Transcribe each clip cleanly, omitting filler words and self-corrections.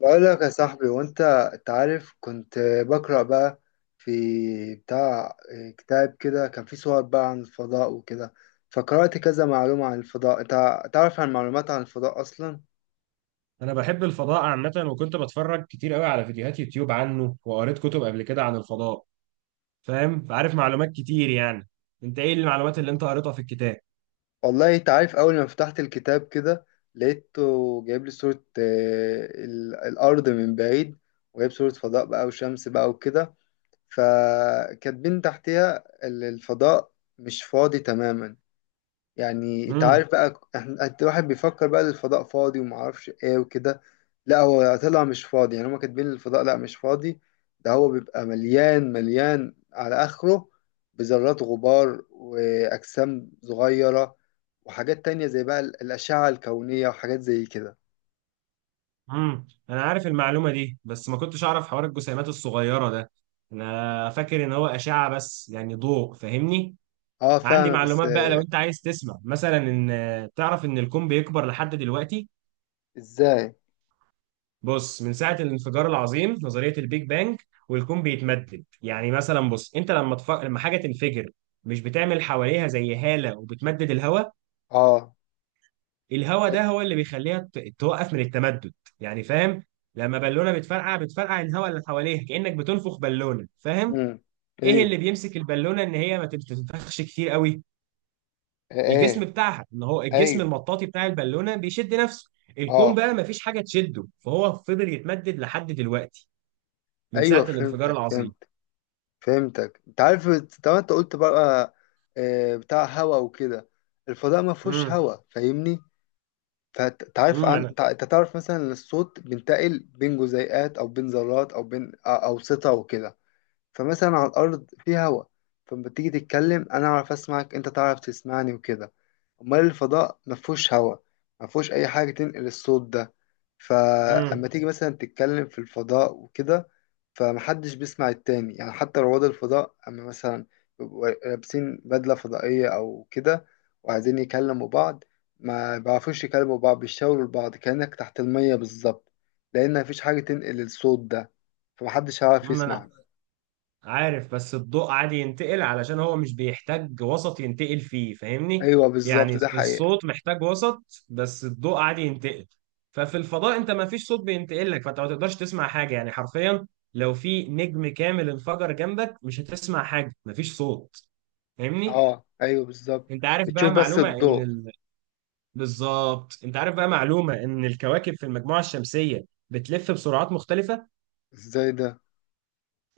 بقول لك يا صاحبي، وانت انت عارف كنت بقرأ بقى في بتاع كتاب كده، كان فيه صور بقى عن الفضاء وكده. فقرأت كذا معلومة عن الفضاء. انت تعرف عن معلومات عن الفضاء أصلا؟ انا بحب الفضاء عامه، وكنت بتفرج كتير قوي على فيديوهات يوتيوب عنه، وقريت كتب قبل كده عن الفضاء. فاهم، فعارف معلومات كتير يعني. انت ايه المعلومات اللي انت قريتها في الكتاب؟ والله انت عارف، أول ما فتحت الكتاب كده لقيته جايب لي صورة الأرض من بعيد، وجايب صورة فضاء بقى وشمس بقى وكده، فكاتبين تحتها الفضاء مش فاضي تماما. يعني انت امم عارف بقى، انت الواحد بيفكر بقى الفضاء فاضي وما اعرفش ايه وكده. لا، هو طلع مش فاضي يعني، هما كاتبين الفضاء لا مش فاضي. ده هو بيبقى مليان مليان على اخره بذرات غبار واجسام صغيرة، وحاجات تانية زي بقى الاشعة الكونية وحاجات زي كده. انا عارف المعلومه دي، بس ما كنتش اعرف حوار الجسيمات الصغيره ده. انا فاكر ان هو اشعه بس، يعني ضوء، فاهمني. اه عندي فاهمك بس. معلومات بقى لو انت عايز تسمع، مثلا ان تعرف ان الكون بيكبر لحد دلوقتي. ازاي؟ بص، من ساعة الانفجار العظيم، نظرية البيج بانج، والكون بيتمدد. يعني مثلا، بص انت لما حاجة تنفجر، مش بتعمل حواليها زي هالة وبتمدد الهواء؟ اه الهواء ايوه. ده هو اللي توقف من التمدد. يعني فاهم؟ لما بالونة بتفرقع، بتفرقع الهواء اللي حواليها، كأنك بتنفخ بالونة، فاهم؟ مم. ايه ايوه. اللي بيمسك البالونة ان هي ما تنفخش كتير قوي؟ الجسم ايه. بتاعها، ان هو الجسم ايوه. المطاطي بتاع البالونة، بيشد نفسه. الكون اه بقى مفيش حاجة تشده، فهو فضل يتمدد لحد دلوقتي، من ايوه ساعة الانفجار فهمتك العظيم. فهمت. فهمتك، انت عارف. طبعا انت قلت بقى بتاع هوا وكده. الفضاء ما فيهوش امم هوا فاهمني. فانت عارف امم انا عن انت تعرف مثلا ان الصوت بينتقل بين جزيئات او بين ذرات او بين اوسطة وكده. فمثلا على الأرض في هوا، فلما تيجي تتكلم أنا أعرف أسمعك، أنت تعرف تسمعني وكده. أمال الفضاء مفهوش هوا، مفهوش أي حاجة تنقل الصوت ده. امم فأما تيجي مثلا تتكلم في الفضاء وكده فمحدش بيسمع التاني، يعني حتى رواد الفضاء أما مثلا يبقوا لابسين بدلة فضائية أو كده وعايزين يكلموا بعض، ما بيعرفوش يكلموا بعض، بيشاوروا لبعض كأنك تحت المية بالظبط، لأن مفيش حاجة تنقل الصوت ده فمحدش هيعرف انا يسمع. عارف، بس الضوء عادي ينتقل علشان هو مش بيحتاج وسط ينتقل فيه، فاهمني. ايوه يعني بالظبط، ده حقيقة. الصوت محتاج وسط، بس الضوء عادي ينتقل. ففي الفضاء انت ما فيش صوت بينتقل لك، فانت ما تقدرش تسمع حاجة، يعني حرفيا. لو في نجم كامل انفجر جنبك، مش هتسمع حاجة، ما فيش صوت، فاهمني. اه ايوه بالظبط. انت عارف بقى بتشوف بس معلومة الضوء. بالظبط، انت عارف بقى معلومة ان الكواكب في المجموعة الشمسية بتلف بسرعات مختلفة. ازاي ده؟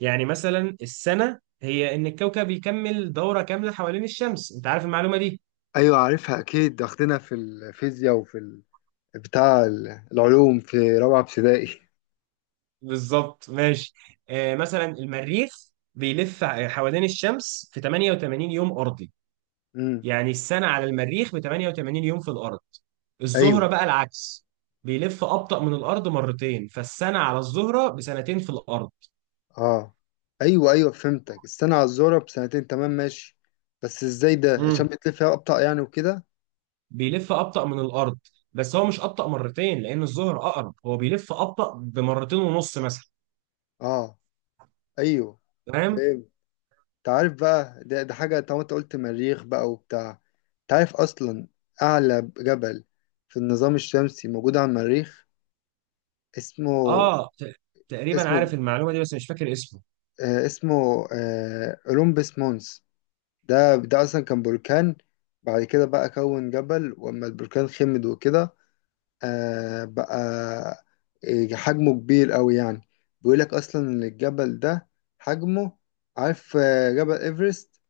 يعني مثلا، السنة هي إن الكوكب يكمل دورة كاملة حوالين الشمس، أنت عارف المعلومة دي. ايوه عارفها اكيد، ده واخدينها في الفيزياء وفي العلوم في رابعة ابتدائي. بالظبط، ماشي. آه، مثلا المريخ حوالين الشمس في 88 يوم أرضي. امم. يعني السنة على المريخ ب 88 يوم في الأرض. الزهرة ايوه. بقى العكس، بيلف أبطأ من الأرض مرتين، فالسنة على الزهرة بسنتين في الأرض. اه ايوه ايوه فهمتك، السنة على الزهرة بسنتين، تمام ماشي. بس ازاي ده؟ عشان امم بتلف فيها ابطأ يعني وكده. بيلف أبطأ من الأرض، بس هو مش أبطأ مرتين لأن الزهر أقرب، هو بيلف أبطأ بمرتين ونص مثلا. اه ايوه فاهم؟ فهمت. انت عارف بقى ده حاجة، طالما انت قلت مريخ بقى وبتاع. انت عارف اصلا اعلى جبل في النظام الشمسي موجود على المريخ؟ اسمه اه، تقريبا اسمه عارف المعلومه دي، بس مش فاكر اسمه. اسمه اولمبس مونس. ده اصلا كان بركان، بعد كده بقى كون جبل واما البركان خمد وكده. آه بقى، حجمه كبير قوي يعني. بيقولك اصلا ان الجبل ده حجمه، عارف جبل ايفرست؟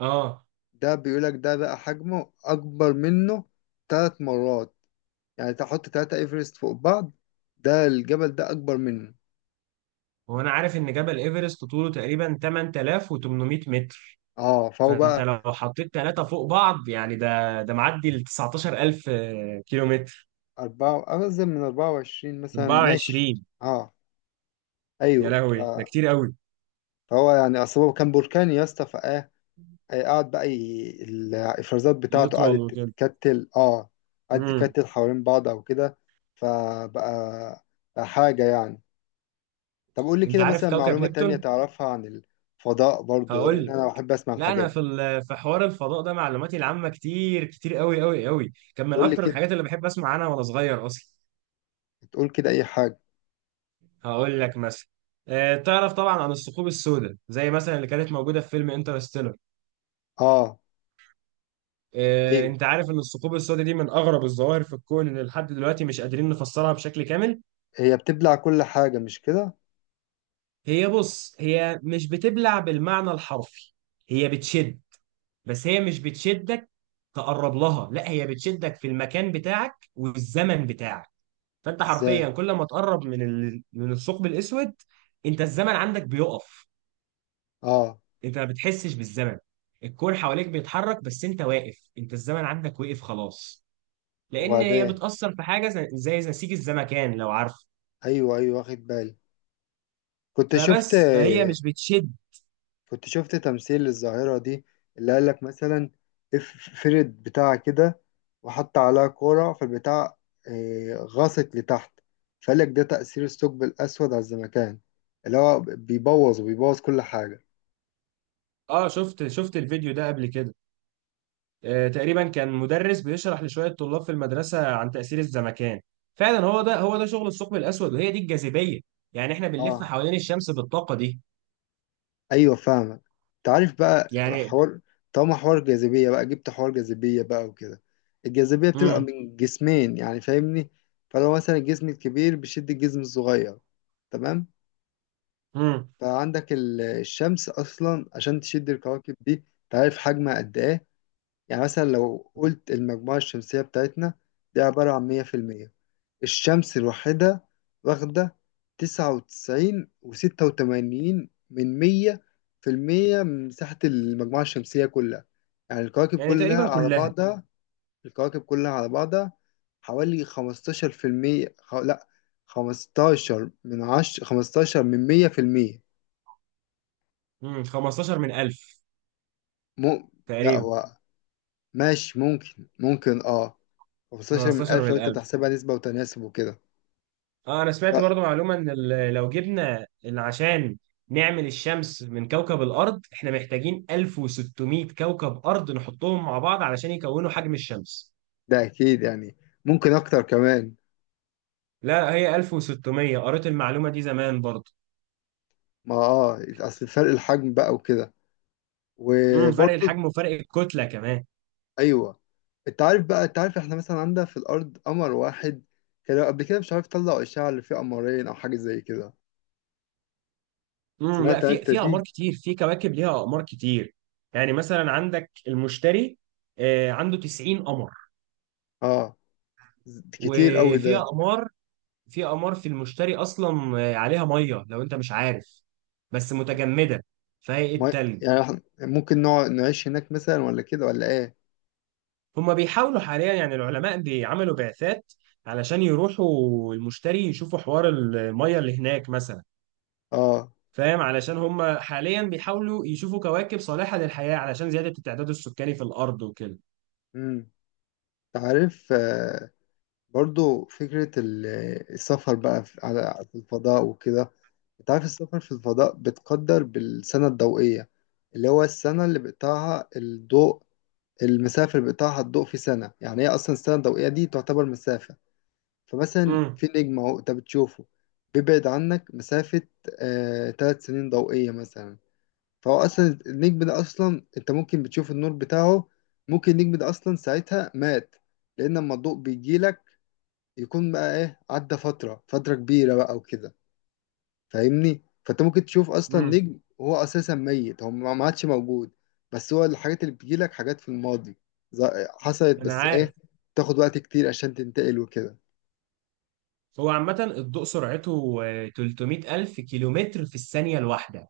اه، ده بيقولك ده بقى حجمه أكبر منه 3 مرات. يعني تحط 3 إيفرست فوق بعض، ده الجبل ده أكبر منه. هو انا عارف ان جبل ايفرست طوله تقريبا 8800 متر، اه فهو فانت بقى. لو حطيت ثلاثه فوق بعض، يعني ده معدي ال 19000 كيلو متر. أربعة أرزم من 24 مثلا، ماشي. 24. اه يا أيوه لهوي، ده كتير قوي. فهو يعني، أصل هو كان بركان يا اسطى فإيه، قعد بقى الإفرازات بتاعته يطول قعدت وكده. تتكتل اه قعدت امم تتكتل حوالين بعض أو كده، فبقى حاجة يعني. طب قول لي انت كده عارف مثلا كوكب معلومة تانية نبتون؟ تعرفها عن الفضاء برضو، هقول لأن لك. أنا بحب أسمع لا، الحاجات انا دي. في حوار الفضاء ده معلوماتي العامه كتير كتير قوي قوي قوي، كان من قول لي اكتر كده، الحاجات اللي بحب اسمع عنها وانا صغير اصلا. تقول كده أي حاجة. هقول لك مثلا. تعرف طبعا عن الثقوب السوداء، زي مثلا اللي كانت موجوده في فيلم انترستيلر. آه أيوه. انت عارف ان الثقوب السوداء دي من اغرب الظواهر في الكون، اللي لحد دلوقتي مش قادرين نفسرها بشكل كامل. هي بتبلع كل حاجة مش كده؟ هي، بص، هي مش بتبلع بالمعنى الحرفي، هي بتشد. بس هي مش بتشدك تقرب لها، لا، هي بتشدك في المكان بتاعك والزمن بتاعك. فانت حرفيا إزاي؟ كل ما تقرب من الثقب الاسود، انت الزمن عندك بيقف. آه. انت ما بتحسش بالزمن، الكون حواليك بيتحرك بس انت واقف، انت الزمن عندك وقف خلاص، لان هي وبعدين؟ بتأثر في حاجة زي نسيج الزمكان، لو عارف. أيوه أيوه واخد بالي. كنت شفت فبس، فهي مش بتشد. كنت شفت تمثيل للظاهرة دي، اللي قال لك مثلا فرد بتاع كده وحط عليها كورة فالبتاع، غاصت لتحت، فقال لك ده تأثير الثقب الأسود على الزمكان، اللي هو بيبوظ وبيبوظ كل حاجة. اه، شفت الفيديو ده قبل كده. تقريبا كان مدرس بيشرح لشوية طلاب في المدرسة عن تأثير الزمكان. فعلا، هو ده، هو ده شغل الثقب الأسود، وهي دي الجاذبية. يعني احنا بنلف اه حوالين الشمس بالطاقة دي. ايوه فاهمك. انت عارف بقى يعني حوار، طالما حوار جاذبية بقى، جبت حوار جاذبية بقى وكده. الجاذبية بتبقى امم من جسمين يعني فاهمني. فلو مثلا الجسم الكبير بيشد الجسم الصغير، تمام. امم فعندك الشمس اصلا عشان تشد الكواكب دي، انت عارف حجمها قد ايه؟ يعني مثلا لو قلت المجموعة الشمسية بتاعتنا دي عبارة عن 100%، الشمس الوحيدة واخدة تسعة وتسعين وستة وتمانين من مية في المية من مساحة المجموعة الشمسية كلها. يعني الكواكب يعني كلها تقريبا على كلها. بعضها، الكواكب كلها على بعضها حوالي 15%. لأ، 15%. 15 من 1000 م... لأ تقريبا. هو، ماشي ممكن اه خمستاشر من 15 ألف لو من أنت 1000. بتحسبها نسبة وتناسب وكده. اه، انا سمعت لأ برضو معلومة ان لو جبنا عشان نعمل الشمس من كوكب الارض، احنا محتاجين 1600 كوكب ارض نحطهم مع بعض علشان يكونوا حجم الشمس. ده أكيد يعني، ممكن أكتر كمان. لا، هي 1600، قريت المعلومة دي زمان برضو. ما اه اصل فرق الحجم بقى وكده فرق وبرضه. الحجم وفرق الكتلة كمان. ايوه. انت عارف احنا مثلا عندنا في الارض قمر واحد، كانوا قبل كده مش عارف طلعوا اشعه اللي فيه قمرين او حاجه زي كده، لا، سمعت في انت في اقمار دي؟ كتير، في كواكب ليها اقمار كتير. يعني مثلا عندك المشتري، عنده 90 قمر. اه كتير قوي وفي ده. اقمار، في أمار في المشتري أصلا، عليها مية لو أنت مش عارف، بس متجمدة، فهي إيه ما التلج. يعني إحنا ممكن نقعد نعيش هناك مثلا ولا كده ولا ايه؟ هما بيحاولوا حاليا، يعني العلماء بيعملوا بعثات علشان يروحوا المشتري يشوفوا حوار المية اللي هناك مثلا، اه فاهم؟ علشان هما حاليا بيحاولوا يشوفوا كواكب صالحة للحياة علشان زيادة التعداد السكاني في الأرض وكده. امم. انت عارف برضو فكرة السفر بقى في الفضاء وكده. انت عارف السفر في الفضاء بتقدر بالسنة الضوئية، اللي هو السنة اللي بيقطعها الضوء، المسافة اللي بيقطعها الضوء في سنة، يعني هي أصلا السنة الضوئية دي تعتبر مسافة. فمثلا امم في نجم أهو أنت بتشوفه، بيبعد عنك مسافة 3 سنين ضوئية مثلا، فهو أصلا النجم ده أصلا أنت ممكن بتشوف النور بتاعه، ممكن النجم ده أصلا ساعتها مات، لأن لما الضوء بيجيلك يكون بقى ايه، عدى فترة كبيرة بقى وكده فاهمني. فانت ممكن تشوف اصلا امم نجم هو اساسا ميت، هو ما عادش موجود. بس هو الحاجات اللي بتجيلك حاجات في الماضي، ز- حصلت أنا بس عارف. ايه، تاخد وقت كتير عشان تنتقل وكده. هو عامة الضوء سرعته 300 ألف كيلومتر في الثانية الواحدة،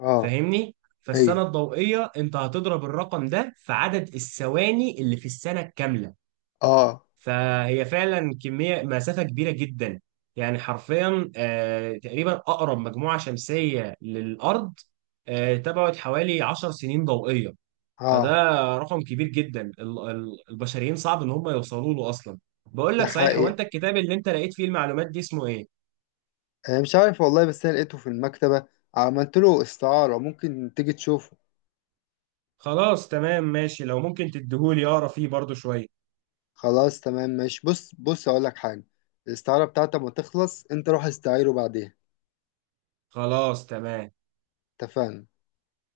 اه فاهمني. فالسنة ايوه. الضوئية انت هتضرب الرقم ده في عدد الثواني اللي في السنة الكاملة، اه فهي فعلا كمية مسافة كبيرة جدا. يعني حرفيا تقريبا أقرب مجموعة شمسية للأرض تبعد حوالي 10 سنين ضوئية. فده اه. رقم كبير جدا، البشريين صعب ان هم يوصلوا له اصلا. بقول ده لك صحيح، هو حقيقي. انت الكتاب اللي انت لقيت فيه المعلومات دي اسمه ايه؟ انا مش عارف والله، بس انا لقيته في المكتبة، عملت له استعارة، ممكن تيجي تشوفه. خلاص تمام ماشي، لو ممكن تديهولي اقرا فيه برضو شوية. خلاص تمام ماشي، بص بص اقول لك حاجة، الاستعارة بتاعتك ما تخلص انت روح استعيره بعديها. خلاص تمام. اتفقنا.